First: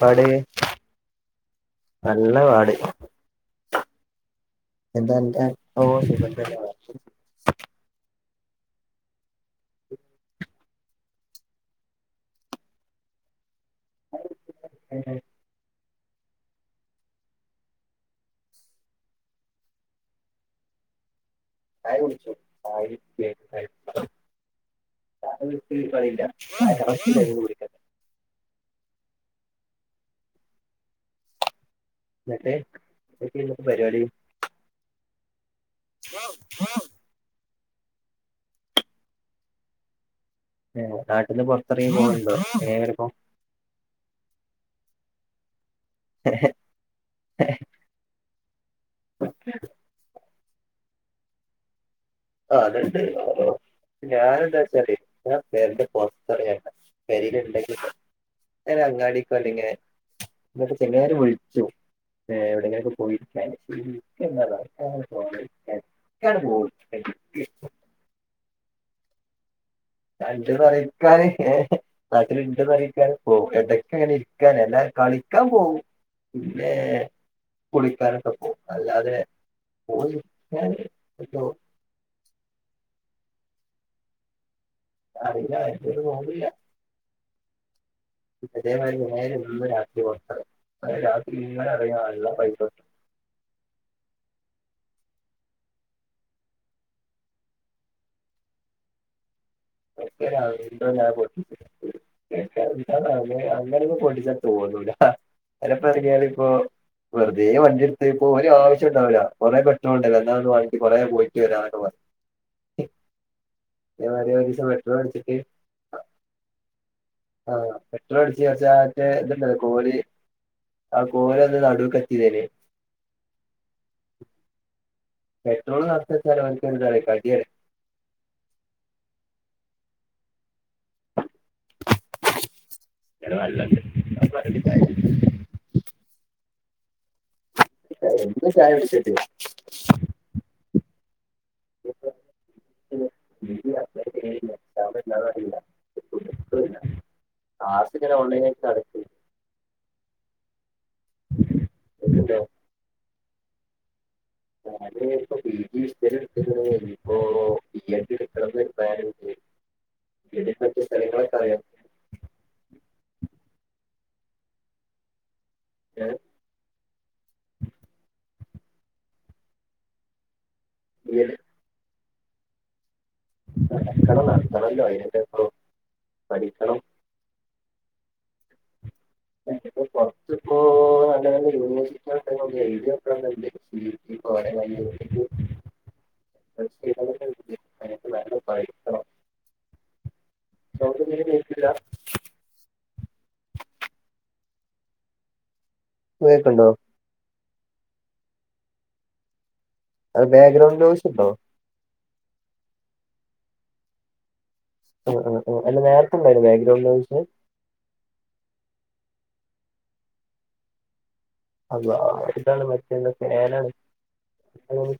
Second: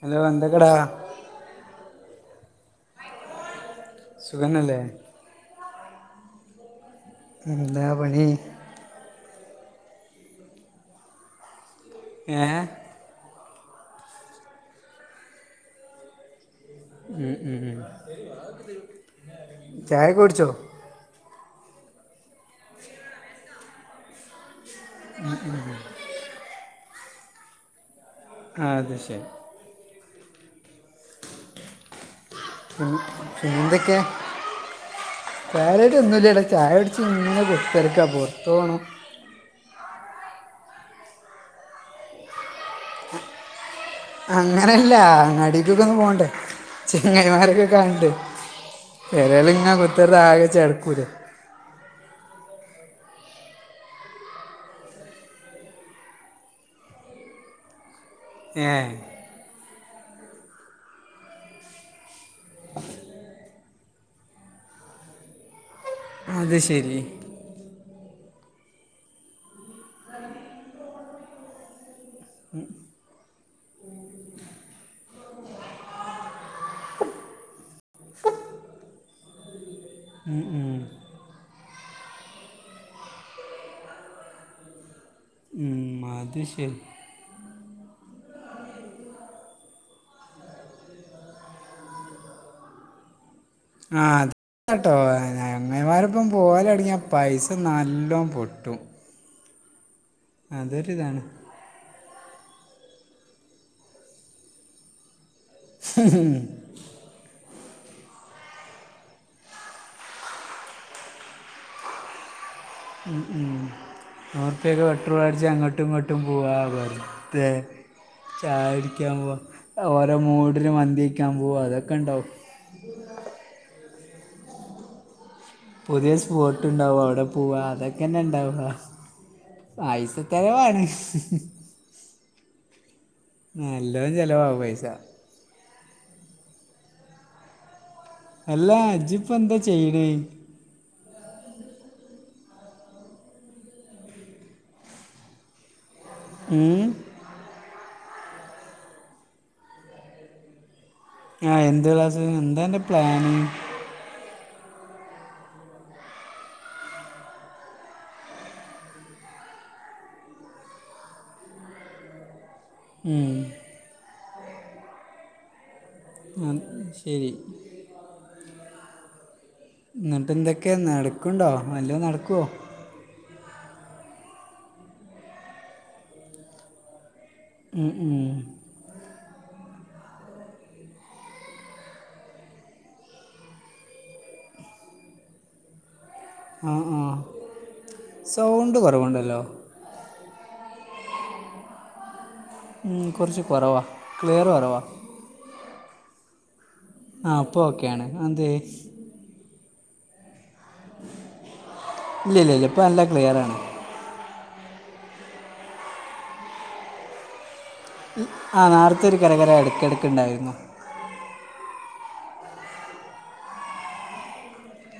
Hello എന്തക്കടാ നല്ല പാട് സുഖന്നല്ലേ? [unintelligible] എന്താ പണി ഏഹ ഉ ഉ ഉ ചായ ഒക്കെ കുടിച്ചോ [inaudible] [unintelligible] അ അത് ശരി എന്നിട്ട് എന്തൊക്കെ ഇന്നത്തെ ന്തൊക്കെ? പരിപാടി കാ [unintelligible] ഒന്നുമല്ലട ചായകുടി പ ഇങ്ങനെ കുത്തിരിക്കാ പുറത്ത് പോണം നാട്ടിന് പുറത്തിറങ്ങി പോകണ്ടോ എങ്ങരപ്പ അങ്ങനല്ല അങ്ങാടിക്കൊക്കെ ഒന്ന് പോകണ്ടേ ചെങ്ങൈമാരൊക്കെ കാണണ്ടെ പ്പേരെല് ങ്ങനെ കുതിർന്ന് ആകെ ചടപ്പ് രും ആഹ് രണ്ട് [inaudible] ഞാനൻ ന്താ വെച്ചാല് ഞാൻ പെരേന്റെ [unintelligible] [unintelligible] അ ഏ അങ്ങാടക്ക അല്ല ഇങ്ങനെ എന്നട്ട [unintelligible] വിളിച്ചും. എവിടെങ്കിലൊക്കെ പോയിരിക്ക [unintelligible] അണ് അത് പോവും ശരി എടക്ക് കണ്ട്ന്നറയും ഇക്കാന് ഏഹ് നാട്ടിൽ ഇണ്ട് ന്നറിയിക്കാൻ പോവും എടക്ക് ഇങ്ങനെ ഇരിക്കാൻ എല്ലാതെ കളിക്കാൻ പോവും പിന്നെ കുളിക്കാനൊക്കെ പോം അല്ലാതെ [unintelligible] അറിയില്ല ആരിക്കും ഉം ഇന്ന് അത് നോമ്പില്ല. ശരി അതേമാതിരി നേരെന്നും രാത്രി പൊറത്താണ് രാത്രി ഇങ്ങനെ അറി [unintelligible] പൈസകിട്ടും ആഹ്. കേട്ടോ അങ്ങമാരപ്പം പോലൊടങ്ങിയി പൈസ നല്ലോ പൊട്ടും. [inaudible] [inaudible] അതൊരിതാണ് അങ്ങനൊന്നുറ പൊഠിച്ചാ തോന്നൂല [inaudible] ഇപ്പോ വെറുതേ വണ്ടിയെട്ത്ത് ഇപ്പോ ഒരാവശ്യം ഉണ്ടാവൂല. കുറെ പെട്രോള്ണ്ട എന്നാ ഒന്ന് പോയിട്ട വരാനൊക്കെ പറയും. മ് മ് ഇതേമാതിരി ഒരു ദിവസം നൂർപ്യക്ക് പെട്രോൾ അടിച്ചിട്ട് പെട്രോളടിച്ച് അങ്ങോട്ടും ഇങ്ങോട്ടും പോവാ പറിം മേ ആഹ് പെട്രോൾ അടിച്ച് ചാച്ച മറ്റേ ചായുടിക്കാൻ പോവാ. ഇതുണ്ടല്ലോ കോല് ഓരോ മൂഡിലും ആ മന്തിക്കാൻ കോല് പോവ ഒന്ന് അതൊക്കെ നടുക്ക് ണ്ടാവും. എത്തിയതേന് പെട്രോള് പുതിയ നിറച്ച് വെച്ചാല് ഓന്ക്ക് എന്താണ് സ്പോട്ട്ണ്ടാവും അവടെ കടിയാണ് പൂവാ അതൊ ഇക്കന്ന ഇണ്ടാവ പൈസത്തേവാണ് നല്ലോണം ചിലവാകും പൈസ [inaudible] എന്ന് ചായ അല്ല കുടിച്ചിട്ട് ഇജ്ജിപ്പം എന്താ ചെയ്യണേ [inaudible] അറിയില്ല മ് ടാസ്ക്ക് ഇങ്ങനെ ഓൺലൈനി നിക്കാണ് ആഹ് എന്ത് ക്ലാസ് എന്നിട്ടോ എന്താന്റെ പ്ലാന് ഞാന് ഇപ്പോ പി ജി ഹിസ്റ്ററി എടുത്തു. ഇപ്പോ ബി എഡ് എടുക്കണം എന്നൊരു പ്ലാൻ ഇതിൽ പെട്ട സ്ഥലങ്ങളെക്കറിയാം മ്മ് ഏഹ് ആഹ് ശരി ന്ന്ട്ട്എന്തേ ക്കെ ബി എഡ് നടക്കുണ്ടോ വല്ലോം നടക്കോ നടക്കണം നടത്തണല്ലോ അയ്നിപ്പോ ഇപ്പം പഠിക്കണം മ് മ് [inaudible] കൊറച്ചിപ്പോ ഇപ്പോ നല്ല നല്ല യൂണിവേഴ്സിറ്റി [unintelligible] ആഹ് ആഹ് നല്ല സൗണ്ട് പഠിക്കണം കുറവുണ്ടല്ലോ. സൗണ്ട് തീരെ കേക്കില്ല. മ് കൊറച്ച് കൊറവാ ക്ലിയർ കൊറവാ ഇപ്പ കേക്ക്ണ്ടോ ആഹ് ഇപ്പോ ഓക്കെയാണ് അതെന്തേ. അത് മ്പേഗ്രൗണ്ട് വോയ്സ് ഇണ്ടോ ഇല്ല ഇല്ല ഇല്ല ഇപ്പ നല്ല ക്ലിയറാണ് ആഹ് ആഹ് ആഹ് അല്ല നേരത്തണ്ടായിരുന്നോ ബാക്ക്ഗ്രൗണ്ട് നോയിസ്. ആഹ് നേർത്തെ ഒരു കരകര എടക്ക് എടക്ക് ണ്ടായിരുന്നു [unintelligible] മറ്റേ ഫേനാണ്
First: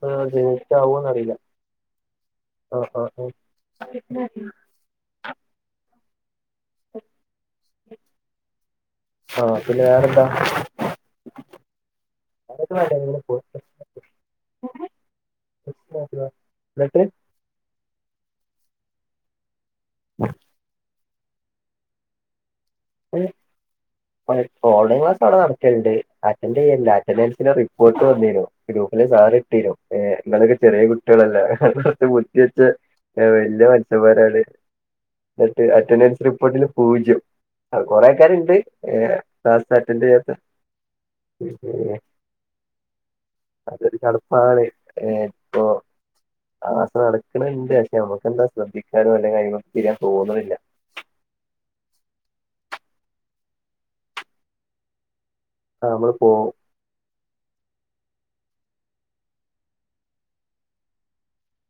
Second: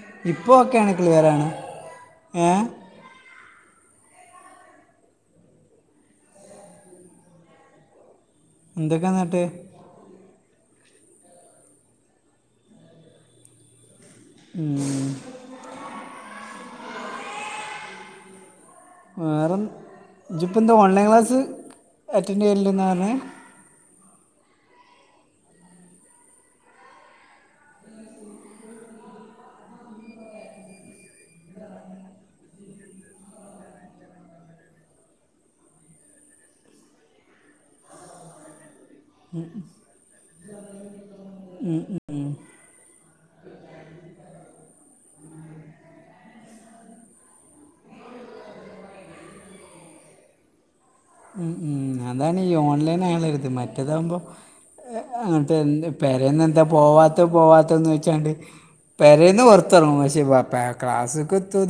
ആഹ് ഇപ്പോൾ ഓക്കെയാണ് ക്ലിയർ ലെയ്റ്റാവോന്നറില്ല ആണ് ഏ ആഹ് ആഹ് ആഹ് [inaudible] എന്തക്കേ ന്ന്ട്ട് ആഹ് പിന്നെ വേറെന്താ [unintelligible] മം [unintelligible] വേറെ ഇജിപ്പോം എന്താ ഓൺലൈൻ ക്ലാസ്സ് അറ്റൻഡ് ചെയ്ല ണ്ട് ന്നാണോ പറഞ്ഞെ [unintelligible] ഓൺലൈൻ ക്ലാസ് ആടെ നടക്കണ്ട് അറ്റൻ്റ് ചെയ്യണ്ട അറ്റൻഡൻസിന് റിപ്പോർട്ട് വന്നേനു ഗ്രൂപ്പില് സാർ ഇട്ടീന്യു ഏഹ് നിങ്ങളൊക്കെ ചെറിയ കുട്ടികളല്ല കുറച്ച് [unintelligible] വെച്ച് ഏ വല്യ മത്സ്യന്മാരാണ് എന്നിട്ട് അറ്റൻഡൻസ് റിപ്പോർട്ടന് പൂജ്യം അ കൊറെക്കാര്ണ്ട് ഏ സാ [unintelligible] അറ്റൻ്റ് ചെയ്യാത്ത [unintelligible] അതൊരു ചടുപ്പാണ് ഇപ്പൊ [unintelligible] ഡാണ്ട് ക്ഷേ നമുക്ക്ന്താ ശ്രദ്ധിക്കാനും അല്ലെങ്ക അഴിമക്ക് തിരിയാനും തോന്ന്ണ്ല്ല ഉമ് ഉമ് അതാണ് ഈ ഓൺലൈൻ അയാൾ രുത് മറ്റതാവ മ്പോ [unintelligible] നമ്മള് പേരെന്ന പോവും എന്താ പോവാത്ത പോവാത്തന്ന് വെച്ചാണ്ട് പേരെന്ന് പൊറത്തിർങ്ങും പക്ഷെ [unintelligible] ക്ലസ്ക്ക ത്തു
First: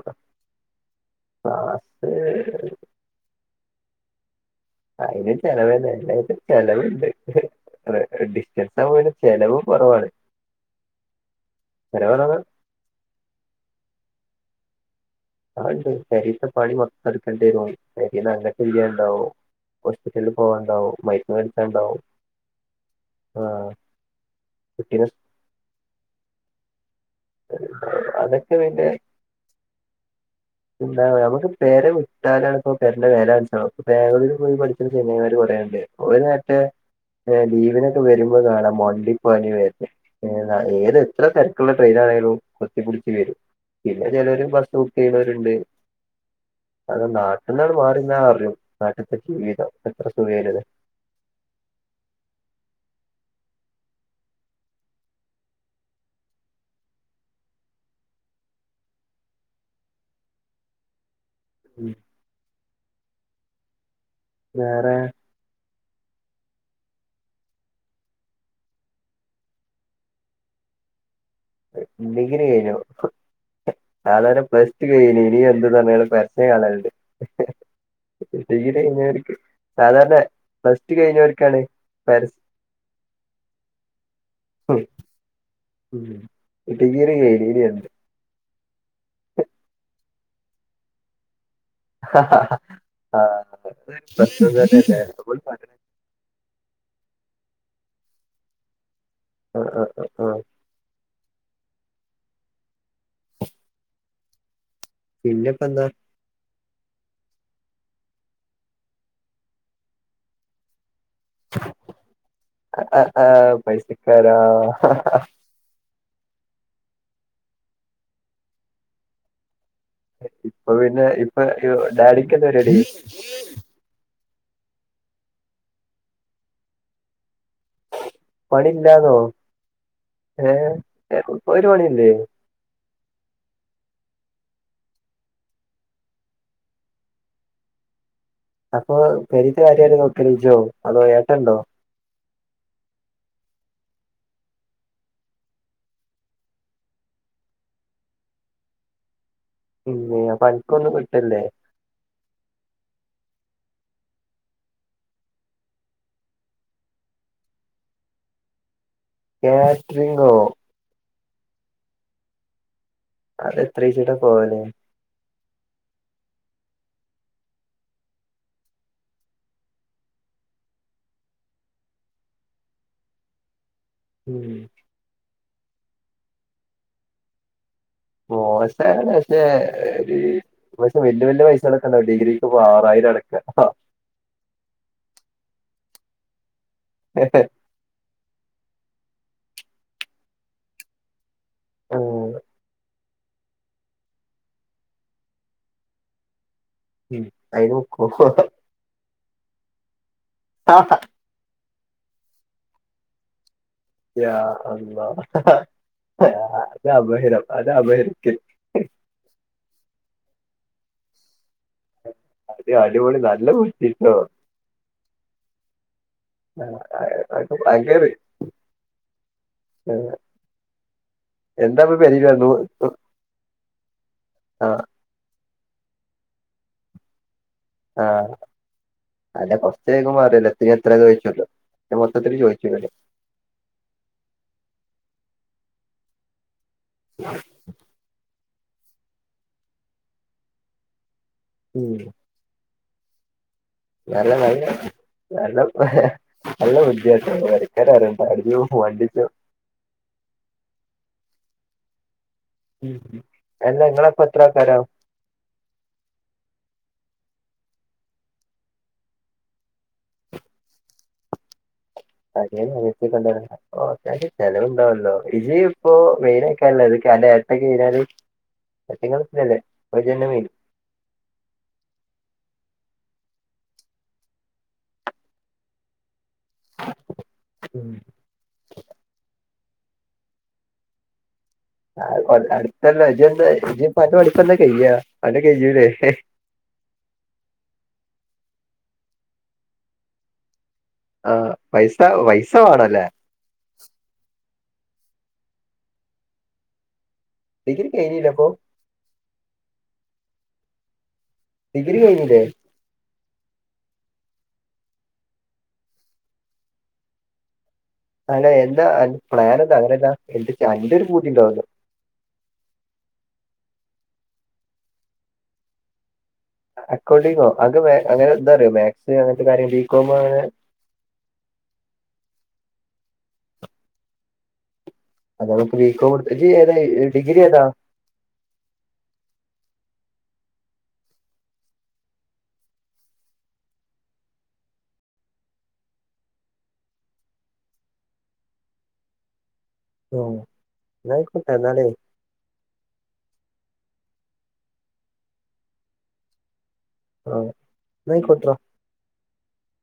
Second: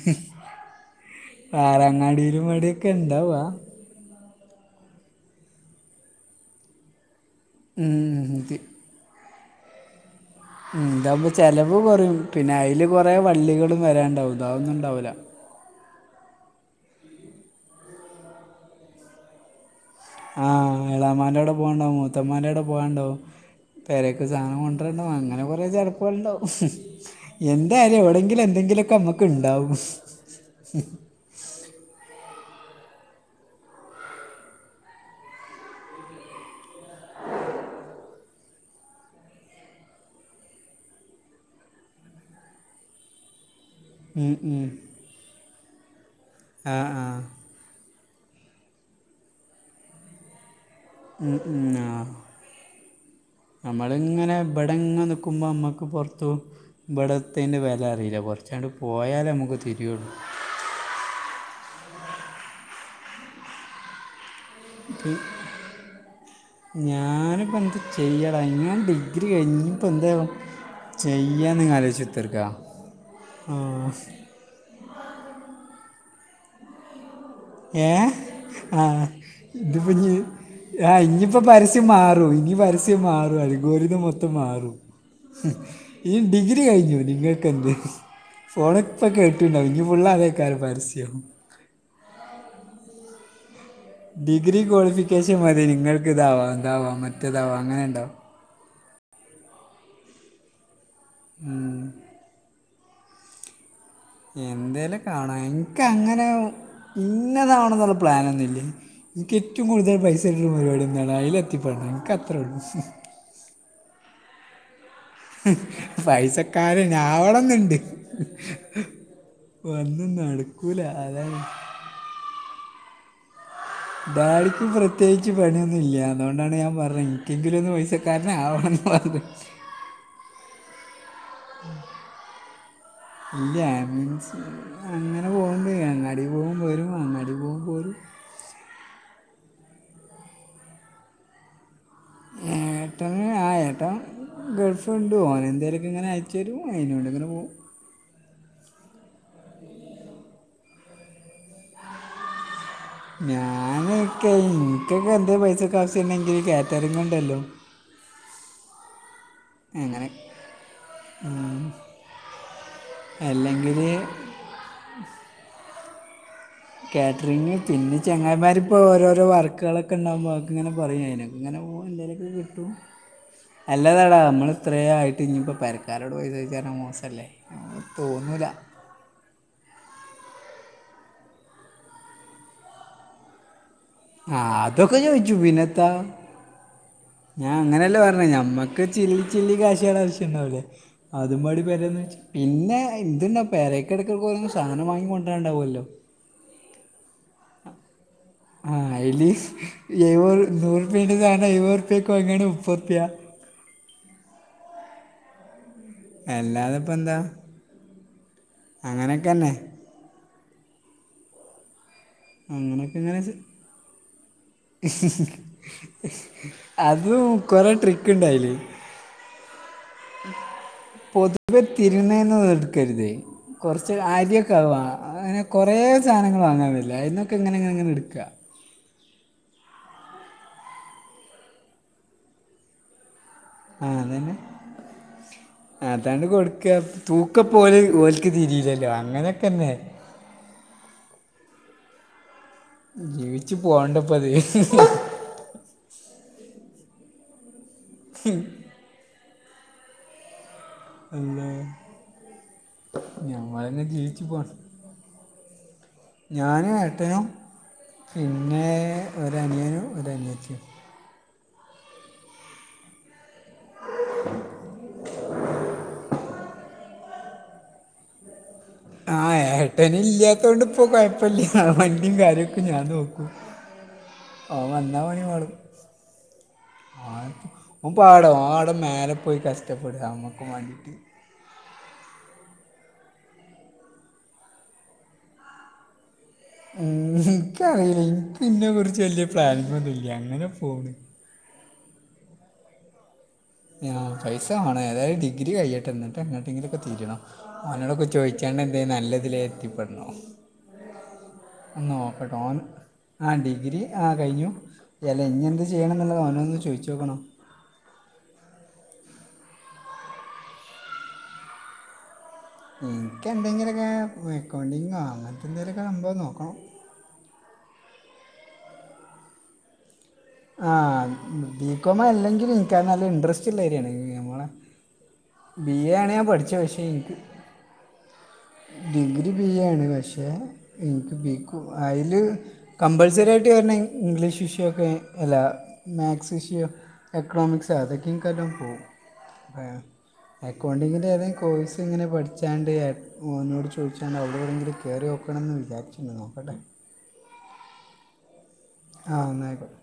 [unintelligible] പാറങ്ങാടിൽ ക്ലാസ് മടൊക്കെ ഉണ്ടവാ അയിന് ചെലവന്ന [unintelligible] ചെലവുണ്ട് ഉം [unintelligible] ഡിസ്റ്റൻസ ആ വൊ ചെലവ് കുറവാണ് ഉമ് ഇതാപ്പ ചെലവ് കുറയും പിന്നെ അയില് കൊറെ വള്ളികളും വരാണ്ടാവും അതൊന്നും ഇണ്ടാവല ആണ്ട് പേരീത്തെ പണി മൊത്തം എടുക്കേണ്ടിരും പേരീന്ന് അങ്ങനത്തെ ഇല്യാ ഉണ്ടാവോ ആഹ് എളാമാന്റോടെ പോവണ്ടാവും മേടിക്കാണ്ടാവും മൂത്തന്മാന്റോടെ പോവണ്ടാവും ആ പരൊക്കെ സാധനം കൊണ്ടരണ്ട കുട്ടീനെ സ്- അങ്ങനെ കൊറെ ചെ [unintelligible] ണ്ടാവ എന്തായാലും എവിടെങ്കിലും അതൊക്കെ പിന്നെ എന്തെങ്കിലുക്കെ നമ്മക്ക് ഇണ്ടാവും പേരെ വിട്ടാലാണ് ഇപ്പോ പേരുന്റെ വില മനസിലാവ ഇപ്പൊ ബാംഗലൂര് പോയി പഠിച്ച്ണേ ച്ചെങ്ങയിമാര് കൊറെണ്ട് ഒരു മറ്റേ ഏ ലീവിനൊക്കെ വരുമ്പോ കാണാം മണ്ടിപ്പാഞ്ഞ് വര് ഏത് എത്ര തിരക്കുള്ള [unintelligible] പിന്നെ ഉം ചെലര് ഉം. ബസ് ബുക്ക് ചെയ്യുന്നവരുണ്ട് ആ അത് ആ നാ എന്താണ് മാറിന്ന അറിയു നാട്ടത്തെ ജീവിതം എത്ര സുഖനുന്ന് ഉം ഉം ആഹ് നമ്മളിങ്ങനെ ബടെ ഇങ്ങങ് നിൽക്കുമ്പോൾ നമ്മുക്ക് പുറത്തു ഇവിടത്തിന്റെ വില അറിയില്ല കുറച്ചാണ്ട് പോയാലേ നമുക്ക് തിരിയുള്ളൂ [inaudible] വേറെ [inaudible] ഞാനിപ്പ എന്ത് ചെയ്യടാ ഞാൻ ഡിഗ്രി കഴിഞ്ഞപ്പ എന്ത ചെയ്യാ ന്ന് ആലോചിത്തർക്ക ആ [unintelligible] കഴനി നി ഇനി എന്തെന്ന് പറഞ്ഞ പരസ്യം കാണലുണ്ട് [unintelligible] ഏഹ് ഡിഗ്രി ആഹ് കഴിഞ്ഞവർക്ക് ഇത് പ്പ ഞ്ഞി സാധാരണ പ്ലസ് ടു ആഹ് ഇനിയിപ്പോ കഴിഞ്ഞവർക്കാണ് പരസ്യം മാറും പരസ്യം ഇനി പരസ്യം മാറും അല്ല ഗോറിത മൊത്തം മാറും ഉം. ഈ ഡിഗ്രി കഴിഞ്ഞു ഡിഗ്രി കഴിഞ്ഞു നിങ്ങൾക്ക് ഇനി ത് എന്ത് ഫോൺ ഇപ്പൊ കേട്ടിണ്ടവും ഇനി ഫുള്ള് അതേക്കാം പരസ്യം ആഹ് ഡിഗ്രി ക്വാളിഫിക്കേഷൻ മതി നിങ്ങൾക്ക് ഇതാവാ ഇതാവാ മറ്റേതാവാ അങ്ങനെ ഉണ്ടോ [unintelligible] ഉമ് എന്തേലും കാണ്ണാ പിന്നെപ്പോ എനിക്ക് എന്താ അങ്ങനെ ഇന്നതാണെന്നുള്ള പ്ലാനൊന്നു നിക്ക് ഏറ്റവും കൂടുതൽ പൈസ ട്ടുന്ന പരിപാടി എന്താണ് അതിൽ ത്തിപ്പടണ്ണം എനിക്ക് അത്രേയുള്ളൂ ആഹ് പൈസക്കാര പൈസക്കാരനാ [unintelligible] വന്ന നാട് അപ്പൊ പിന്നെ ഇപ്പൊ ഡാഡിക്ക് എന്താ പരിവാടി ഭാര്യക്ക് പ്രത്യേകിച്ച് പണിയൊന്നു ഇല്ല അതുകൊണ്ടാണ് ഞാൻ പറഞ്ഞ ഇൻക്കെങ്കിലും ഒന്ന് പൈസ പണിയില്ലാന്നോ ഏ ഒരു ഒരു പണിയില്ലേ ഇല്ല ഐ മീൻസ് അങ്ങനെ പോക്ണ്ട് അങ്ങാടി പോകും വരും അങ്ങാടി പോകും പോരും അപ്പൊ പെരിത്തെ കാര്യം നോക്കല് ഇജോ അതോ ഏട്ടണ്ടോ ഏട്ടന് ആ ഏട്ടം ഗൾഫ്ണ്ട് ഓന് എന്തെങ്കിലും ക്കെങ്ങെനെ അയച് തരും. അയിനോട്ങ്ങനെ പോകും ഉം ഇല്ലേ പണിക്കൊന്നും വിട്ടില്ലേ ഞാനൊക്കെ ഇൻക്കൊക്കെ എന്ധെ പൈസക്കാവശ്യണ്ടെങ്കിൽ കാറ്ററിംഗ് ഉണ്ടല്ലോ കാറ്ററിംഗോ ഉം അത് എത്രചീട്ട പോവലേ കാറ്ററിങ് പിന്നെ ചങ്ങായിമാരിപ്പോ ഓരോരോ വർക്കുകളൊക്കെ ഉണ്ടാവുമ്പോൾ അതൊക്കെ ഇങ്ങനെ പറയും അയിനൊക്കെ ഇങ്ങനെ പോണ് നിനക്ക് കിട്ടു അല്ലാതാടാ ഉം നമ്മള് ഇത്രേ ആയിട്ട് ഇനിയിപ്പോ പെരക്കാരോട് പൈസ ചോയ്ക്ക ന്ന് പറഞ്ഞ മോസല്ലേ മോശാണ് പക്ഷേ പൈസ വല്യ വല്യ പൈസകളൊക്കെണ്ടാവും ഡിഗ്രിക്ക് ഇപ്പൊ ആറായിരം അടക്ക ആഹ് അതൊക്കെ ചോയ്ച്ചും. പിന്നെ ത്താ ഞാൻ അങ്ങനെല്ലേ പറഞ്ഞെ ഞമ്മക്ക് ചില്ലി ചില്ലി കാശുകൾ ആവശ്യണ്ടാവുലേ അത് മാടി പെരയൊന്നുവെച്ച് ഉം പിന്നെ എന്തുണ്ടാ പേരെക്കെട്ക്ക് ഓരോന്ന് സാധനം വാങ്ങി കൊണ്ടരണ്ടാവുല്ലോ ഉം അയിനോക്കോ [unintelligible] ആഹ് അയില് എഴുപത് നൂറ് ഉർപ്യെന്റെ സാനം എഴുപതു ഉർപ്യെക്ക് വാങ്ങാണെങ്കിൽ മുപ്പർപ്യ യാ അമ്മ അല്ലാതെ അത് അപഹരം അത് അപഹരിക്കും അങ്ങനെയൊക്കെന്നെ അതെയോ അങ്ങനൊക്കെ അടിപൊളി ഇങ്ങനെ നല്ല [unintelligible] അതും കൊറെ അനക്ക് ട്രിക്ക്ണ്ടയില് പൊതുവെ എന്താപ്പൊ പെരേല് [unintelligible] എടുക്കരുതേ. കുറച്ച് അരിയൊക്കെ വാ ആഹ് അങ്ങനെ കൊറെേ സാധനങ്ങള് വാങ്ങാറില്ലേ അയിന്നൊക്കെ എങ്ങനെയാണ് ആഹ് അല്ല [unintelligible] എത്രേ ചോദിച്ചല്ലോ മൊത്തത്തില് ചോദിച്ചല്ലേ ആഹ് അതന്നെ. അതാണ്ട് കൊടു ഒക്കെ തൂക്കപ്പോല് ഓൽക്ക് തിരില്ലല്ലോ. അങ്ങനെയൊക്കെന്നെ ഉം ജീവി ച്ച് പോണ്ട നല്ല നല്ല നല്ല നല്ല കുട്ട്യാട്ടോ പേരക്കാരറിയണ്ട പോവാണ്ടിച്ചും പിന്നെ ഉം എല്ലാ നിങ്ങളെപ്പത്ര പോണം ആൾക്കാര ഞാനും ഏട്ടനും പിന്നെ ഒരു അനിയനും ഒരു അനിയത്തി അനിയനും അനിയത്തി ഉണ്ടോ അവടെ ഓ അക്കാര്യം ചെലവുണ്ടാവോല്ലോ ഇജി ഇപ്പോ വെയിലായിക്കാരാല്ലോ ഇതോക്കൊ അന്റെ ഏട്ടന് ചെയ്താലും ആഹ് ഏട്ടന് മെയിൻ ഇല്ലാത്തോണ്ട് ഇപ്പോ കുഴപ്പല്ല വണ്ടി കാര്യൊക്കെ ഞാൻ നോക്കും ഓൻ വന്നാ പണി പാളും ആ ഓൻ പാടും ഓൻ അവുടെ മെലെ പോയി കഷ്ടപ്പെട നമ്മക്കും വേണ്ടിട്ട് അത് കൊള്ളാം അടുത്തല്ല ഇജ്ജ് എന്തായി ഇജ്ജ് ഇപ്പൊ അൻൻ്റെ പടിപ്പെന്ന കയ്യ അന്ടെ കയ്യൂലെ ഉം ഇൻക്കറിയില്ല ഇൻക്ക് ഇന്നെ കുറിച്ച് വല്യ പ്ലാനിങ്ങൊന്നുല്ല. അങ്ങനെ പോണ് ആഹ് പൈസ പൈസ വെണലെ ആഹ് പൈസ വേണം ഏതായാലും ഡിഗ്രി കയിയട്ടെ ന്നിട്ടഎങ്ങട്ടെങ്കിലക്കെ തിരിയണം ഡിഗ്രി ഓനോടൊക്കെ കഴിഞ്ഞില്ല അപ്പൊ ചോയിചാണ്ട് എന്ടെലും നല്ലതില് എത്തിപ്പെടണം ഡിഗ്രി കഴിഞ്ഞില്ലേ [unintelligible] ആഹ് ഡിഗ്രി ആഹ് കഴിഞ്ഞു അല്ല ഇനി എന്ത് ചെയ്യണം എന്നുള്ളത് ഓനോട് ചോദിച്ചു നോക്കണം അനെ എന്താ പ്ലാൻ എന്താ അങ്ങനെയന്താ എ എന്റെ ഒരു പൂതിണ്ടാവല്ലോ എനിക്ക് എന്തെങ്കിലുമൊക്കെ അക്കൗണ്ടിങ്ങോ അങ്ങനത്തെ എന്തേലുമൊക്കെ സംഭവം നോക്കണം അക്കൗണ്ടിങ്ങോ അക അങ്ങനെ എന്താറിയോ മാത്‍സ് അങ്ങനത്തെ കാര്യം ബികോം അങ്ങനെ ആഹ് ബികോം അല്ലെങ്കിൽ എനിക്കത് നല്ല ഇൻട്രസ്റ്റ് ഉള്ള എരിയാണ് നമ്മളെ അങ്ങനെ ബി എ ആണ് ബികോം ഞാൻ എടുത്ത് ഇജ്ജ് പഠിച്ച ഏതാ പക്ഷേ എനിക്ക് ഡിഗ്രി ഏതാ ഡിഗ്രി ബി എ ആണ് പക്ഷെ എനിക്ക് ബി കോം അതില് കമ്പൾസറി ആയിട്ട് വരണം ഇംഗ്ലീഷ് വിഷയമൊക്കെ എല്ലാ മാക്സ് ഇഷു എക്കണോമിക്സ് അതൊക്കെഇൻക്ക് നല്ലോം പോക്കും ഏ ഓ അക്കൗണ്ടിങ്ങിന്റെ ഏന്തങ്കിലും എന്നായിക്കോട്ടെ കോഴ്സ് എന്നാലേ ഇങ്ങനെ പഠി ച്ചാണ്ട് ഒന്നോട് ചോദിച്ചാണ്ട് അവടെവേടെങ്കിലും കയറിനോക്കണം എന്ന് വിചാരിച്ചിട്ടണ്ട് നോക്കട്ടെ ആഹ് ന്നായ്ക്കോട്ടെ ഡാ ആഹ് ന്നായിക്കോട്ടെ